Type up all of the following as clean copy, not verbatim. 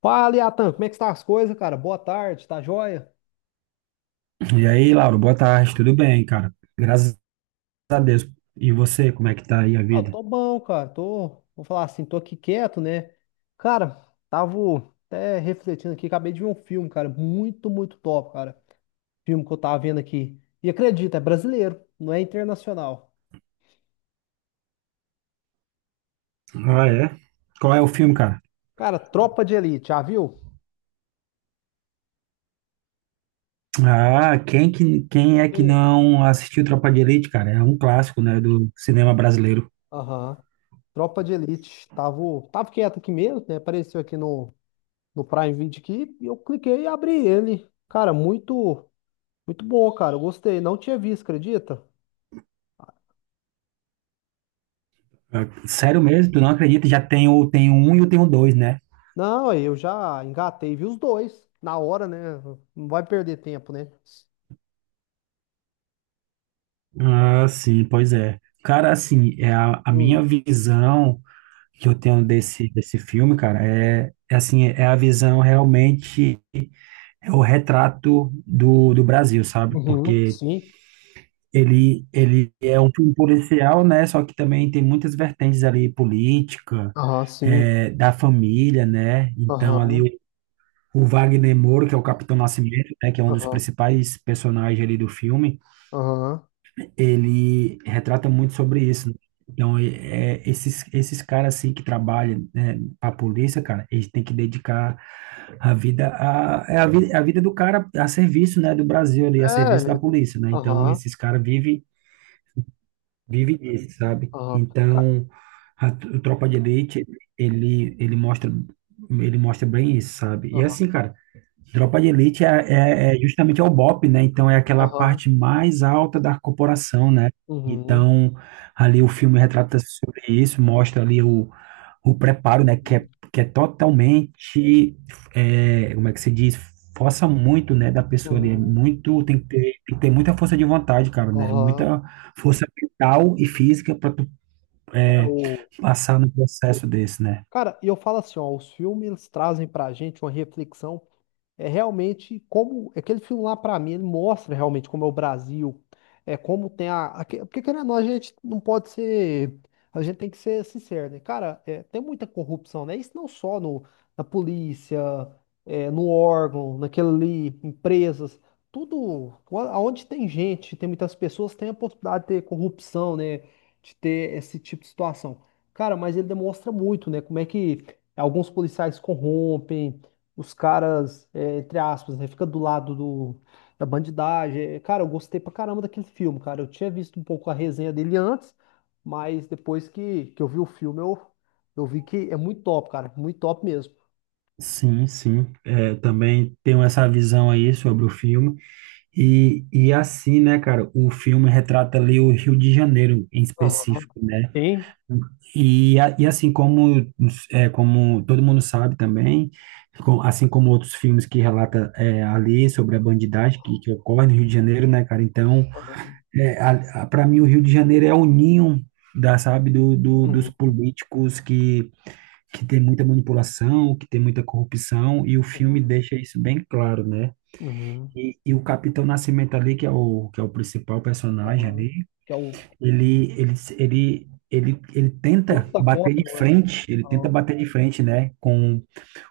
Fala, Iatan. Como é que está as coisas, cara? Boa tarde, tá joia? E aí, Lauro, boa tarde, tudo bem, cara? Graças a Deus. E você, como é que tá aí a Ah, eu vida? tô bom, cara. Vou falar assim, tô aqui quieto, né? Cara, tava até refletindo aqui, acabei de ver um filme, cara, muito, muito top, cara. Filme que eu tava vendo aqui. E acredita, é brasileiro, não é internacional. Ah, é? Qual é o filme, cara? Cara, Tropa de Elite, já viu? Ah, quem é que Sim. não assistiu Tropa de Elite, cara? É um clássico, né, do cinema brasileiro. Aham. Tropa de Elite. Tava quieto aqui mesmo, né? Apareceu aqui no Prime Video aqui, e eu cliquei e abri ele. Cara, muito, muito bom, cara. Eu gostei, não tinha visto, acredita? Ah, sério mesmo, tu não acredita? Já tem o, tem o um e o tem o dois, né? Não, eu já engatei, vi os dois na hora, né? Não vai perder tempo, né? Ah, sim, pois é. Cara, assim, é a minha Hum. visão que eu tenho desse filme, cara, é assim, é a visão realmente é o retrato do Brasil, sabe? Uhum, Porque sim. Ele é um filme policial, né? Só que também tem muitas vertentes ali, política, Aham, sim. é, da família, né? Então ali Aham, o Wagner Moura, que é o Capitão Nascimento, né? Que é um dos aham, principais personagens ali do filme, aham. ele retrata muito sobre isso, né? Então, esses caras assim que trabalham, né, para a polícia, cara, eles têm que dedicar a vida, é a vida do cara a serviço, né, do Brasil ali, a É, serviço da polícia, né? Então, aham, esses caras vive disso, sabe? aham. Então, o Tropa de Elite, ele, ele mostra, ele mostra bem isso, sabe? E é Aham, assim, cara, Tropa de Elite é justamente é o BOPE, né? Então, é aquela aham. parte mais alta da corporação, né? Uhum, Então, ali o filme retrata sobre isso, mostra ali o preparo, né, uhum, que é totalmente, é, como é que se diz, força muito, né, da pessoa ali, é uhum, muito, tem que ter muita força de vontade, cara, né, aham. muita força mental e física para tu É é, o. passar no processo desse, né. Cara, e eu falo assim, ó, os filmes trazem pra gente uma reflexão é realmente como aquele filme lá pra mim, ele mostra realmente como é o Brasil, é como tem porque querendo ou não, a gente não pode ser, a gente tem que ser sincero, né? Cara, é, tem muita corrupção, né? Isso não só na polícia, é, no órgão, naquele ali, empresas, tudo, aonde tem gente, tem muitas pessoas, tem a possibilidade de ter corrupção, né? De ter esse tipo de situação. Cara, mas ele demonstra muito, né? Como é que alguns policiais corrompem, os caras entre aspas, né? Fica do lado da bandidagem. É, cara, eu gostei pra caramba daquele filme, cara. Eu tinha visto um pouco a resenha dele antes, mas depois que eu vi o filme, eu vi que é muito top, cara. Muito top mesmo. Sim, sim, é, também tenho essa visão aí sobre o filme, e assim, né, cara, o filme retrata ali o Rio de Janeiro em Aham. específico, né. Sim. E, e assim como, é, como todo mundo sabe também, assim como outros filmes que relata é, ali sobre a bandidagem que ocorre no Rio de Janeiro, né, cara? Então, Aham, é, para mim, o Rio de Janeiro é o ninho da, sabe, dos uhum. políticos que tem muita manipulação, que tem muita corrupção, e o filme Uhum. deixa isso bem claro, né? Uhum. E o Capitão Nascimento ali, que é o principal personagem Aham. ali, Que é o ele tenta luta bater de contra frente, ele tenta o- bater de frente, né,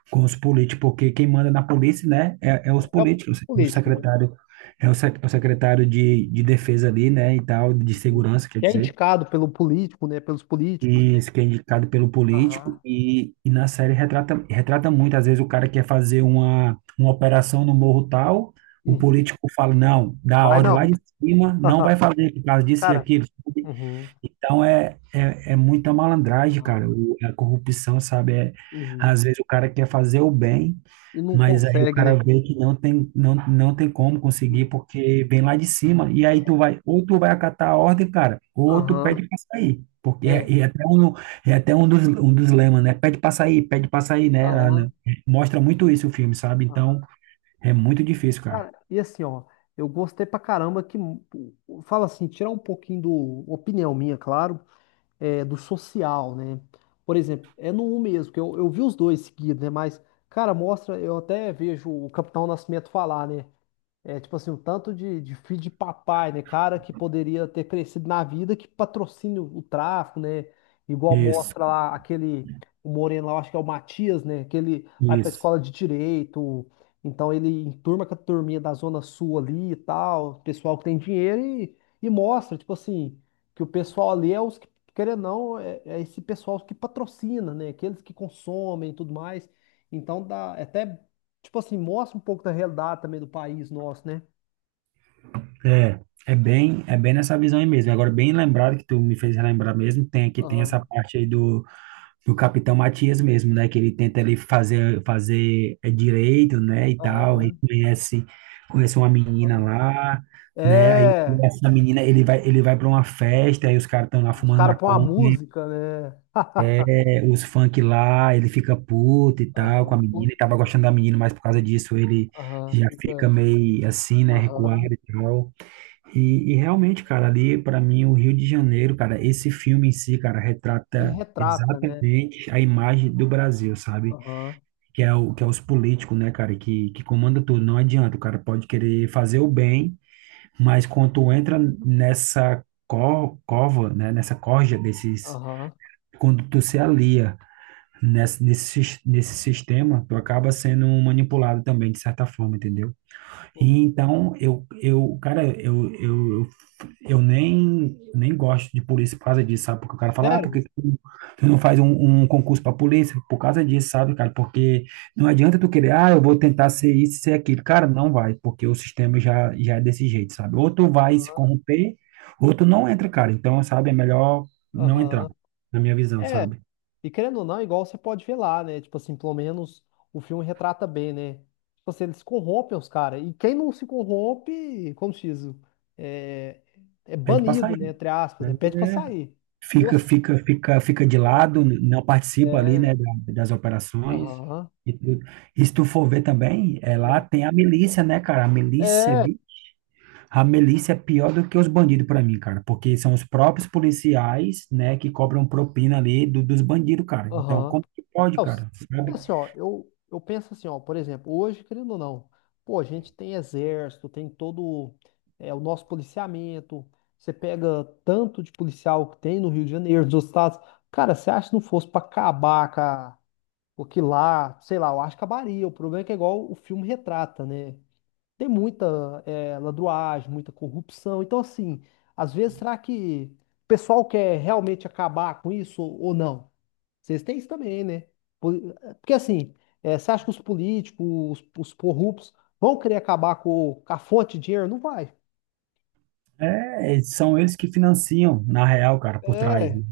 com os políticos, porque quem manda na polícia, né, é os é o políticos, é o político, né? secretário, é o, é o secretário de defesa ali, né, e tal, de Uhum. segurança, quer Que é dizer, indicado pelo político, né? Pelos políticos, e né? isso que é indicado pelo político, Aham. E na série retrata, retrata muito, às vezes o cara quer fazer uma operação no morro tal, o Uhum. político fala, não, dá a Vai ordem lá não. de cima, não vai fazer por causa disso e Cara, aquilo, uhum. então é muita malandragem, cara. Aham, O- a corrupção, sabe? É, uhum. às vezes o cara quer fazer o bem, E não mas aí o consegue, cara né? vê que não tem, não tem como conseguir Uhum. porque vem lá de cima. E aí tu vai, ou tu vai acatar a ordem, cara, ou tu Aham, pede pra sair. Porque é, é até um dos lemas, né? Pede pra sair, né? Lá no- aham, Mostra muito isso o filme, sabe? aham. Então é muito difícil, cara. Cara, e assim, ó, eu gostei pra caramba que, fala assim, tirar um pouquinho opinião minha, claro, é, do social, né? Por exemplo, é no 1 mesmo, que eu vi os dois seguidos, né? Mas, cara, mostra, eu até vejo o Capitão Nascimento falar, né? É tipo assim, o tanto de filho de papai, né? Cara que poderia ter crescido na vida que patrocina o tráfico, né? Igual Isso, mostra lá aquele, o Moreno lá, eu acho que é o Matias, né? Que ele vai pra isso. escola de direito, então ele enturma com a turminha da Zona Sul ali e tal, pessoal que tem dinheiro e mostra, tipo assim, que o pessoal ali é os que, querendo ou não, é esse pessoal que patrocina, né? Aqueles que consomem e tudo mais. Então dá é até. Tipo assim, mostra um pouco da realidade também do país nosso, né? É, é bem nessa visão aí mesmo. Agora, bem lembrado que tu me fez relembrar mesmo, tem aqui tem Aham, essa parte aí do Capitão Matias mesmo, né? Que ele tenta ali fazer é, direito, né, e tal. Aí aham, conhece uma menina aham. lá, né? Aí É, essa menina, ele vai para uma festa, aí os caras estão lá os fumando caras põem a maconha, música, né? é, os funk lá, ele fica puto e tal com a Aham, menina, ele tava gostando da menina, mas por causa disso ele aham, já fica fica, meio assim, né, recuado aham. e tal. E realmente, cara, ali para mim o Rio de Janeiro, cara, esse filme em si, cara, Ele retrata retrata, né? exatamente a imagem do Brasil, sabe? Aham, Que é o que é os políticos, né, cara, que comanda tudo. Não adianta, o cara pode querer fazer o bem, mas quando entra nessa co- cova, né, nessa corja desses, aham, quando tu se alia nesse nesse sistema, tu acaba sendo manipulado também de certa forma, entendeu? E uhum. então, eu, cara, eu nem, nem gosto de polícia por causa disso, sabe? Porque o cara fala, ah, por Sério? que que tu não faz um, um concurso para polícia? Por causa disso, sabe, cara? Porque não adianta tu querer, ah, eu vou tentar ser isso, ser aquilo. Cara, não vai, porque o sistema já é desse jeito, sabe? Ou tu vai se Aham, corromper, ou tu não entra, cara. Então, sabe, é melhor não entrar, aham. na minha visão, É, sabe? e querendo ou não, é igual você pode ver lá, né? Tipo assim, pelo menos o filme retrata bem, né? Tipo assim, eles corrompem os caras. E quem não se corrompe, como se diz, é, é Pede pra banido, sair. né? Entre aspas, Né? né? Pede pra sair. Nossa. Fica de Aham. lado, não participa ali, É, né, da- das operações aham. e tudo. E se tu for ver também, é, lá Ah, tem a milícia, né, cara? A milícia, é, a milícia é pior do que os bandidos para mim, cara, porque são os próprios policiais, né, que cobram propina ali do- dos bandidos, cara. Então, aham. como que pode, É, cara? e Sabe? assim, ó, eu penso assim, ó, por exemplo, hoje, querendo ou não, pô, a gente tem exército, tem todo o nosso policiamento, você pega tanto de policial que tem no Rio de Janeiro, nos outros estados, cara, você acha que não fosse pra acabar com com aquilo lá, sei lá, eu acho que acabaria, o problema é que é igual o filme retrata, né? Tem muita ladruagem, muita corrupção, então assim, às vezes será que o pessoal quer realmente acabar com isso ou não? Vocês têm isso também, né? Po- Porque assim, você acha que os políticos, os corruptos, vão querer acabar com a fonte de dinheiro? Não vai. É, são eles que financiam, na real, cara, por trás. É. Né?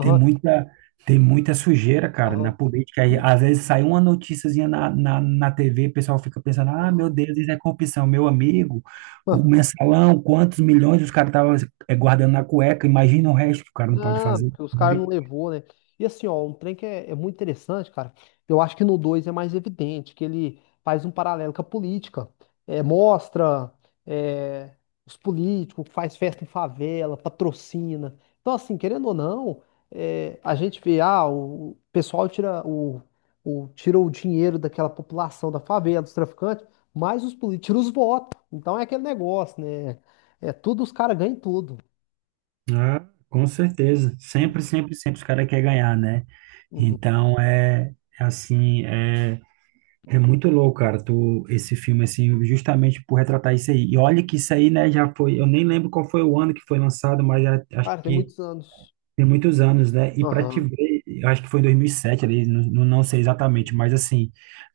Tem muita, tem muita sujeira, cara, na Aham. política. Aí, às vezes sai uma noticiazinha na TV, o pessoal fica pensando, ah, meu Aham. Deus, isso é corrupção. Meu amigo, o mensalão, quantos milhões os caras estavam guardando na cueca, imagina o resto que o cara não pode Não, fazer, porque os caras não sabe? levou, né? E assim, ó, um trem que é muito interessante, cara. Eu acho que no 2 é mais evidente, que ele faz um paralelo com a política. É, mostra é, os políticos, faz festa em favela, patrocina. Então, assim, querendo ou não, é, a gente vê, ah, o pessoal tira o dinheiro daquela população da favela, dos traficantes, mas os políticos tiram os votos. Então é aquele negócio, né? É tudo, os caras ganham tudo. Ah, com certeza. Sempre os caras querem ganhar, né? Uhum. Então, é assim, é é muito louco, cara, tu, esse filme, assim, justamente por retratar isso aí. E olha que isso aí, né, já foi, eu nem lembro qual foi o ano que foi lançado, mas já- acho Cara, tem que muitos anos. tem muitos anos, né? E pra te Aham. ver, eu acho que foi em 2007 ali, não sei exatamente, mas assim,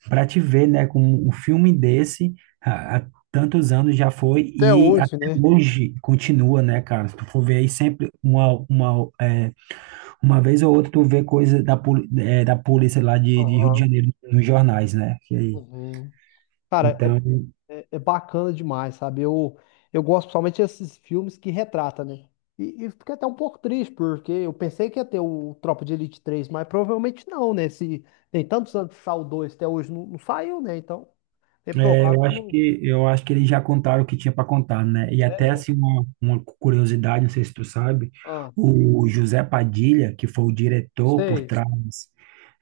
pra te ver, né, com um filme desse, há tantos anos já foi Até e até hoje, né? hoje continua, né, cara? Se tu for ver aí sempre é, uma vez ou outra tu vê coisa da, é, da polícia lá de Rio de Aham. Janeiro nos jornais, né? Que aí Uhum. Cara, então, é bacana demais, sabe? Eu gosto principalmente desses filmes que retrata, né? E fiquei até um pouco triste, porque eu pensei que ia ter o Tropa de Elite 3 mas provavelmente não, né? Se tem tantos anos que saiu o 2, até hoje não saiu, né? Então, é é, provável que não. Eu acho que eles já contaram o que tinha para contar, né? E até É, assim uma curiosidade, não sei se tu sabe, ah, o José Padilha, que foi o diretor por sei. trás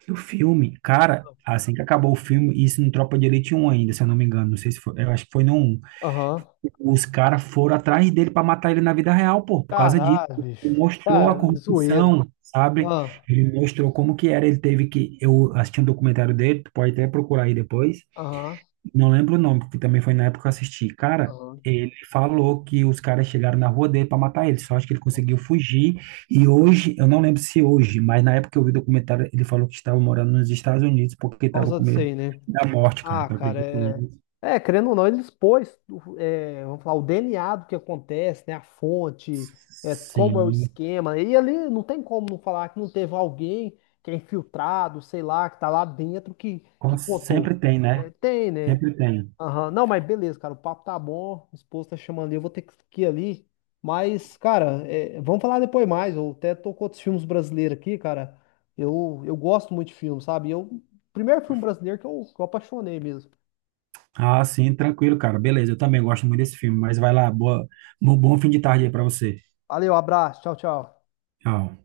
do filme, cara, assim que acabou o filme, isso no Tropa de Elite 1 ainda, se eu não me engano, não sei se foi, eu acho que foi no 1. Aham. Os caras foram atrás dele para matar ele na vida real, pô, por causa disso. Caralho, Ele bicho. mostrou a Cara, zoeira. corrupção, sabe? Ah, Ele mostrou como que era, ele teve que eu assisti um documentário dele, tu pode até procurar aí depois. aham, Não lembro o nome, porque também foi na época que eu assisti. Cara, aham. ele falou que os caras chegaram na rua dele para matar ele, só acho que ele Por conseguiu fugir. E hoje, eu não lembro se hoje, mas na época que eu vi o documentário, ele falou que estava morando nos Estados Unidos porque estava causa com disso medo aí, né? da morte, cara. Ah, Tu cara, acredita é. nisso? É, querendo ou não, ele expôs, é, vamos falar, o DNA do que acontece, né? A fonte, é, como é o Sim, esquema. E ali não tem como não falar que não teve alguém que é infiltrado, sei lá, que tá lá dentro que contou. sempre tem, né? É, tem, né? Sempre tem. Aham. Não, mas beleza, cara. O papo tá bom. O esposo tá chamando ali. Eu vou ter que ir ali. Mas, cara, é, vamos falar depois mais. Eu até tô com outros filmes brasileiros aqui, cara. Eu gosto muito de filme, sabe? Primeiro filme brasileiro que eu apaixonei mesmo. Ah, sim, tranquilo, cara. Beleza, eu também gosto muito desse filme, mas vai lá, boa, bom fim de tarde aí para você. Valeu, abraço. Tchau, tchau. Tchau.